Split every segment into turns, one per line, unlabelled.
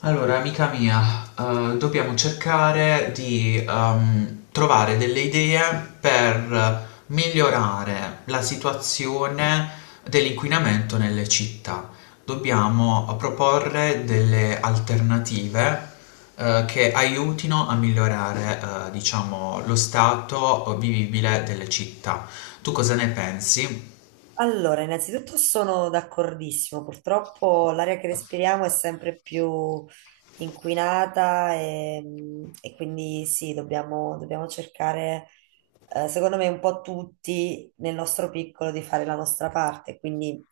Allora, amica mia, dobbiamo cercare di trovare delle idee per migliorare la situazione dell'inquinamento nelle città. Dobbiamo proporre delle alternative che aiutino a migliorare, diciamo, lo stato vivibile delle città. Tu cosa ne pensi?
Allora, innanzitutto sono d'accordissimo, purtroppo l'aria che respiriamo è sempre più inquinata e quindi sì, dobbiamo cercare, secondo me, un po' tutti nel nostro piccolo di fare la nostra parte. Quindi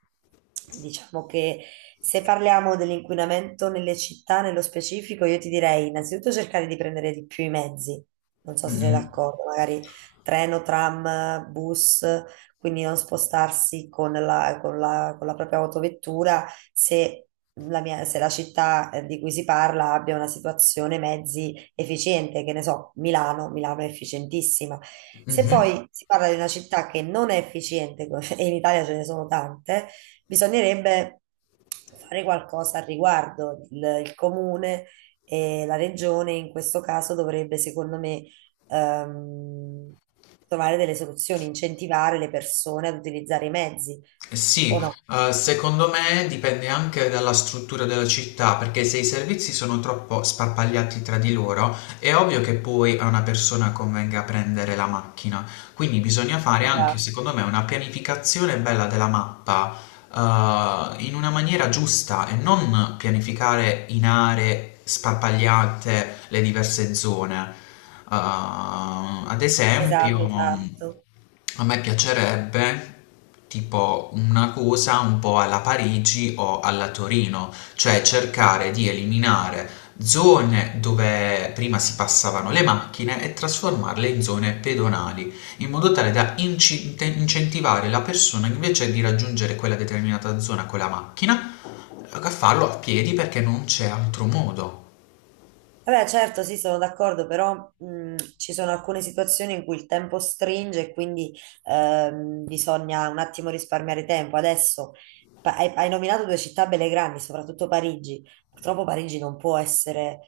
diciamo che se parliamo dell'inquinamento nelle città, nello specifico, io ti direi innanzitutto cercare di prendere di più i mezzi, non so se sei
Mm-mm.
d'accordo, magari treno, tram, bus, quindi non spostarsi con la propria autovettura se se la città di cui si parla abbia una situazione mezzi efficiente, che ne so, Milano, Milano è efficientissima. Se
Mhm.
poi si parla di una città che non è efficiente, e in Italia ce ne sono tante, bisognerebbe fare qualcosa al riguardo. Il comune e la regione in questo caso dovrebbe, secondo me, ehm, trovare delle soluzioni, incentivare le persone ad utilizzare i mezzi,
Eh sì,
o no?
secondo me dipende anche dalla struttura della città, perché se i servizi sono troppo sparpagliati tra di loro, è ovvio che poi a una persona convenga prendere la macchina. Quindi bisogna fare anche,
Esatto,
secondo me, una pianificazione bella della mappa in una maniera giusta e non pianificare in aree sparpagliate le diverse zone. Eh, ad esempio,
esatto, esatto.
a me piacerebbe tipo una cosa un po' alla Parigi o alla Torino, cioè cercare di eliminare zone dove prima si passavano le macchine e trasformarle in zone pedonali in modo tale da incentivare la persona invece di raggiungere quella determinata zona con la macchina a farlo a piedi perché non c'è altro modo.
Vabbè, certo, sì, sono d'accordo, però ci sono alcune situazioni in cui il tempo stringe e quindi bisogna un attimo risparmiare tempo. Adesso hai, hai nominato due città belle grandi, soprattutto Parigi. Purtroppo Parigi non può essere,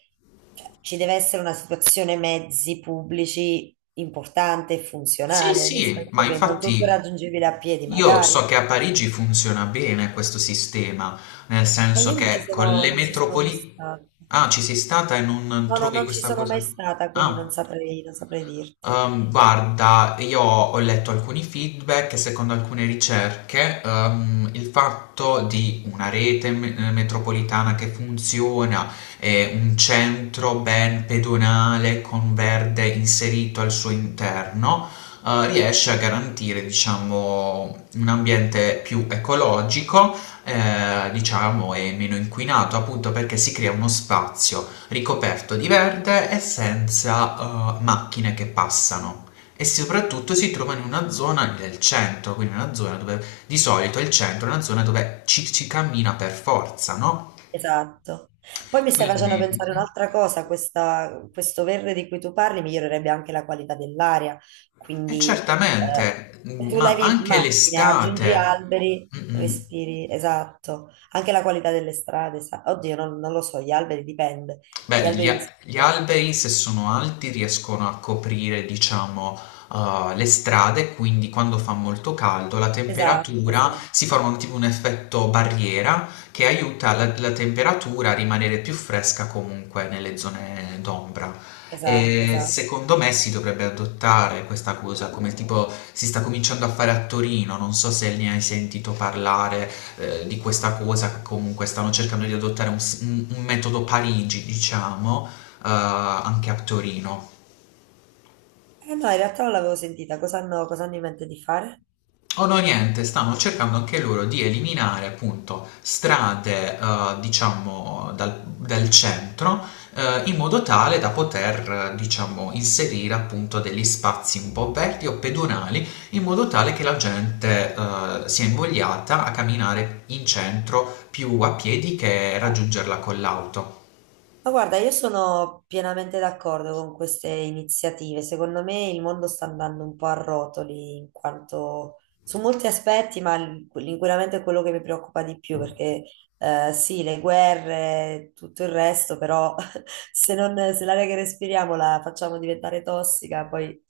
cioè, ci deve essere una situazione mezzi pubblici importante e
Sì,
funzionale, nel
sì,
senso
ma
che non tutto è
infatti
raggiungibile a piedi,
io
magari.
so che a Parigi funziona bene questo sistema, nel
E io
senso che con le
non ci sono mai
metropoli...
stata.
Ah, ci sei stata e non
No, no,
trovi
non ci
questa
sono
cosa?
mai stata, quindi
Ah.
non saprei dirti.
Guarda, io ho letto alcuni feedback e secondo alcune ricerche, il fatto di una rete metropolitana che funziona e un centro ben pedonale con verde inserito al suo interno, riesce a garantire, diciamo, un ambiente più ecologico, diciamo, e meno inquinato, appunto perché si crea uno spazio ricoperto di verde e senza macchine che passano e soprattutto si trova in una zona del centro, quindi una zona dove di solito il centro è una zona dove ci si cammina per forza, no?
Esatto. Poi mi stai
Quindi,
facendo pensare
praticamente.
un'altra
Mhm.
cosa, questo verde di cui tu parli migliorerebbe anche la qualità dell'aria,
E
quindi eh,
certamente,
se tu
ma
levi
anche
macchine, aggiungi
l'estate.
alberi,
Mm, mm.
respiri, esatto, anche la qualità delle strade, sa- Oddio, non lo so, gli alberi dipende, gli
Beh,
alberi... di
gli
sotto.
alberi, se sono alti, riescono a coprire, diciamo, le strade, quindi quando fa molto caldo la
Esatto,
temperatura
esatto,
si forma tipo un effetto barriera che aiuta la temperatura a rimanere più fresca comunque nelle zone d'ombra.
esatto,
E
esatto.
secondo me si dovrebbe adottare questa cosa, come tipo si sta cominciando a fare a Torino, non so se ne hai sentito parlare, di questa cosa che comunque stanno cercando di adottare un metodo Parigi, diciamo, anche a Torino.
Eh no, in realtà non l'avevo sentita, cosa hanno in mente di fare?
O no, niente, stanno cercando anche loro di eliminare appunto strade, diciamo, dal centro, in modo tale da poter, diciamo, inserire appunto degli spazi un po' aperti o pedonali, in modo tale che la gente, sia invogliata a camminare in centro più a piedi che
Ah,
raggiungerla con l'auto.
ma guarda, io sono pienamente d'accordo con queste iniziative. Secondo me il mondo sta andando un po' a rotoli in quanto su molti aspetti, ma l'inquinamento è quello che mi preoccupa di più perché sì, le guerre, tutto il resto, però se non, se l'aria che respiriamo la facciamo diventare tossica, poi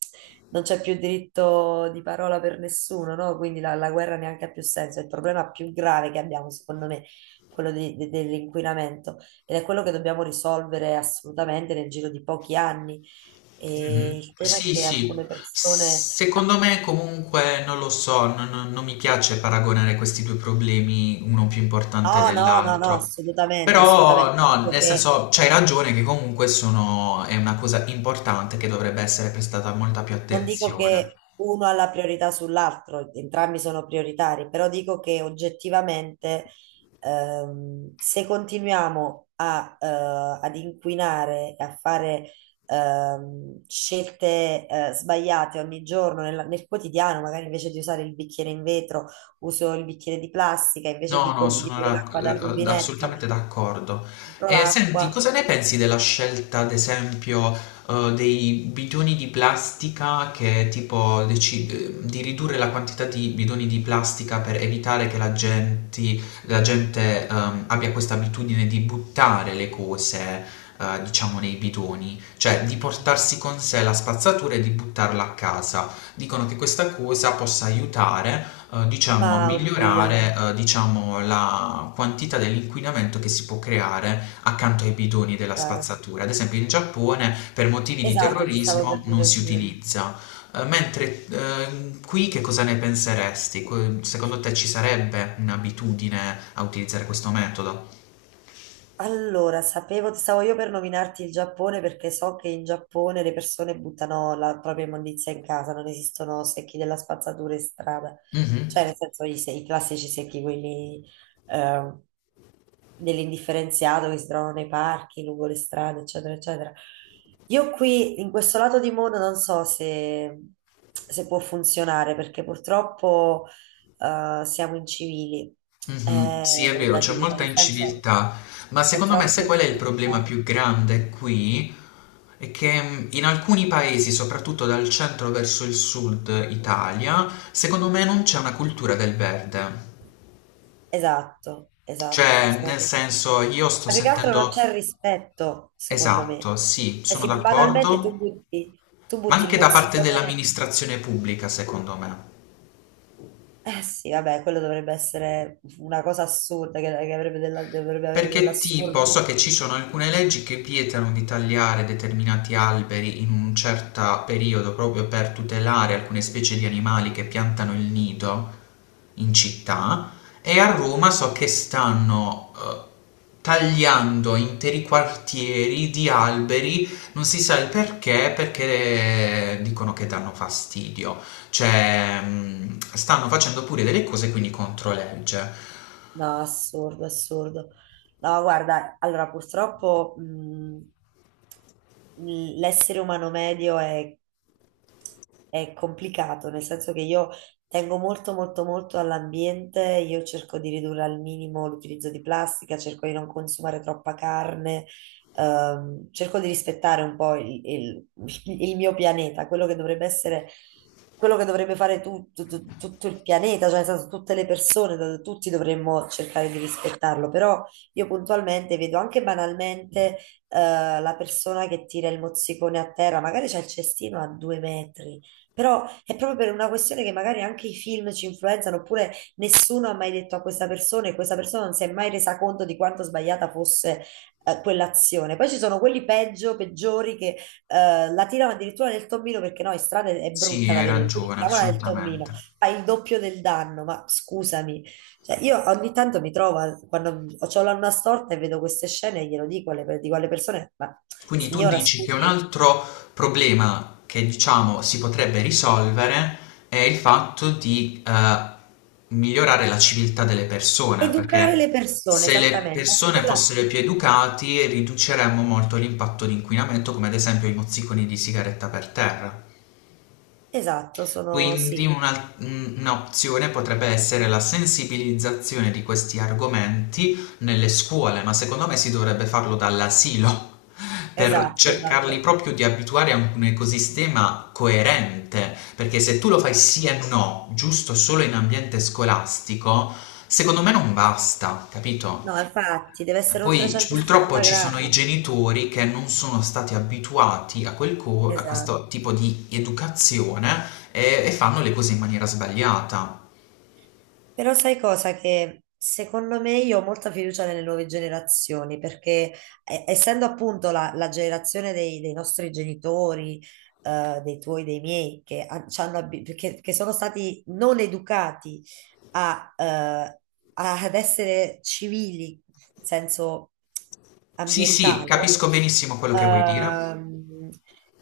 non c'è più diritto di parola per nessuno, no? Quindi la guerra neanche ha più senso. È il problema più grave che abbiamo, secondo me, quello dell'inquinamento ed è quello che dobbiamo risolvere assolutamente nel giro di pochi anni.
Mh-mh.
E il tema è
Sì,
che
sì.
alcune persone...
Secondo me comunque non lo so, non mi piace paragonare questi 2 problemi, uno più importante
ah, no, no, no, no,
dell'altro.
assolutamente,
Però
assolutamente.
no,
Dico
nel
che
senso c'hai ragione che comunque sono è una cosa importante che dovrebbe essere prestata molta più
non dico
attenzione.
che uno ha la priorità sull'altro, entrambi sono prioritari, però dico che oggettivamente se continuiamo ad inquinare e a fare scelte sbagliate ogni giorno nel quotidiano, magari invece di usare il bicchiere in vetro, uso il bicchiere di plastica, invece
No,
di,
no,
di bere l'acqua dal rubinetto,
assolutamente d'accordo.
compro
E
l'acqua,
senti, cosa ne pensi della scelta, ad esempio, dei bidoni di plastica che tipo di ridurre la quantità di bidoni di plastica per evitare che la gente, abbia questa abitudine di buttare le cose, diciamo, nei bidoni, cioè di portarsi con sé la spazzatura e di buttarla a casa. Dicono che questa cosa possa aiutare diciamo,
ma oddio,
migliorare, diciamo, la quantità dell'inquinamento che si può creare accanto ai bidoni della
raga.
spazzatura. Ad esempio, in Giappone per motivi di
Esatto, ti stavo
terrorismo
per
non
dire
si
quello.
utilizza. Mentre qui che cosa ne penseresti? Que- Secondo te ci sarebbe un'abitudine a utilizzare questo metodo?
Allora, sapevo, stavo io per nominarti il Giappone perché so che in Giappone le persone buttano la propria immondizia in casa, non esistono secchi della spazzatura in strada,
Mhm.
cioè nel senso i, se- i classici secchi, quelli eh, dell'indifferenziato che si trovano nei parchi, lungo le strade, eccetera, eccetera. Io qui, in questo lato di mondo, non so se può funzionare perché purtroppo siamo incivili,
Mhm,
è
sì, è vero,
da
c'è
dire,
molta
nel senso
inciviltà, ma
c'è
secondo me
troppa
sai qual è il problema
inciviltà.
più grande qui? È che in alcuni paesi, soprattutto dal centro verso il sud Italia, secondo me non c'è una cultura del verde.
Esatto, esatto.
Cioè, nel
Sono-
senso, io sto
Ma più che altro non
sentendo...
c'è rispetto, secondo me.
Esatto, sì,
Cioè,
sono
sì, banalmente
d'accordo,
tu
ma
butti il
anche da parte
mozzicone.
dell'amministrazione pubblica, secondo me.
Eh sì, vabbè, quello dovrebbe essere una cosa assurda, che avrebbe dovrebbe avere
Perché tipo
dell'assurdo.
so che ci sono alcune leggi che vietano di tagliare determinati alberi in un certo periodo proprio per tutelare alcune specie di animali che piantano il nido in città e a Roma so che stanno tagliando interi quartieri di alberi, non si sa il perché, perché dicono che danno fastidio, cioè mm, stanno facendo pure delle cose quindi contro legge.
No, assurdo, assurdo. No, guarda, allora purtroppo l'essere umano medio è complicato, nel senso che io tengo molto, molto, molto all'ambiente, io cerco di ridurre al minimo l'utilizzo di plastica, cerco di non consumare troppa carne, cerco di rispettare un po' il mio pianeta, quello che dovrebbe essere, quello che dovrebbe fare tutto il pianeta, cioè nel senso, tutte le persone, tutti dovremmo cercare di rispettarlo, però io puntualmente vedo anche banalmente la persona che tira il mozzicone a terra, magari c'è il cestino a due metri, però è proprio per una questione che magari anche i film ci influenzano, oppure nessuno ha mai detto a questa persona e questa persona non si è mai resa conto di quanto sbagliata fosse quell'azione. Poi ci sono quelli peggio, peggiori che la tirano addirittura nel tommino perché no, in strada è
Sì,
brutta da
hai
vedere, quindi
ragione,
tiriamola nel tommino,
assolutamente.
fa il doppio del danno, ma scusami. Cioè, io ogni tanto mi trovo, quando ho l'anna storta e vedo queste scene, glielo dico dico alle persone, ma
Quindi tu
signora,
dici che un
scusi,
altro problema che diciamo si potrebbe risolvere è il fatto di migliorare la civiltà delle persone,
educare
perché
le persone,
se le
esattamente, a
persone
scuola,
fossero più educate riduceremmo molto l'impatto di inquinamento, come ad esempio i mozziconi di sigaretta per terra.
esatto, sono,
Quindi
sì,
un'opzione potrebbe essere la sensibilizzazione di questi argomenti nelle scuole, ma secondo me si dovrebbe farlo dall'asilo per
esatto,
cercarli
esatto.
proprio di abituare a un ecosistema coerente, perché se tu lo fai sì e no, giusto solo in ambiente scolastico, secondo me non basta, capito?
No, infatti, deve essere un
Poi purtroppo
360
ci sono i
gradi,
genitori che non sono stati abituati a
esatto.
questo tipo di educazione e fanno le cose in maniera sbagliata.
Però sai cosa? Che secondo me io ho molta fiducia nelle nuove generazioni, perché essendo appunto la generazione dei nostri genitori, dei tuoi, dei miei, che, ha- ci hanno abi- che sono stati non educati a, eh, ad essere civili, in senso
Sì, sì,
ambientale,
capisco benissimo quello che vuoi dire.
ehm,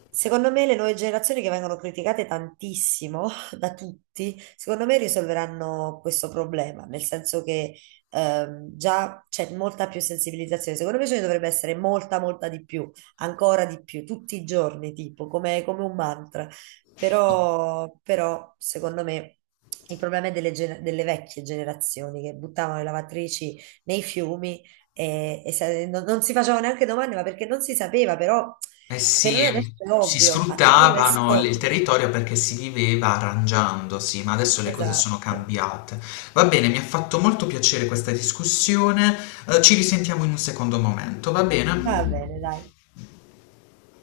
secondo me le nuove generazioni che vengono criticate tantissimo da tutti, secondo me risolveranno questo problema, nel senso che già c'è molta più sensibilizzazione, secondo me ce ne dovrebbe essere molta, molta di più, ancora di più, tutti i giorni, tipo, come come un mantra. Però, però, secondo me, il problema è delle vecchie generazioni che buttavano le lavatrici nei fiumi e non si facevano neanche domande, ma perché non si sapeva, però
Eh
per
sì,
noi adesso è
si
ovvio. Ah, per noi adesso è
sfruttavano il
ovvio.
territorio perché si viveva arrangiandosi, ma adesso le cose sono
Esatto.
cambiate. Va bene, mi ha fatto molto piacere questa discussione. Ci risentiamo in un secondo momento, va
Va
bene?
bene, dai.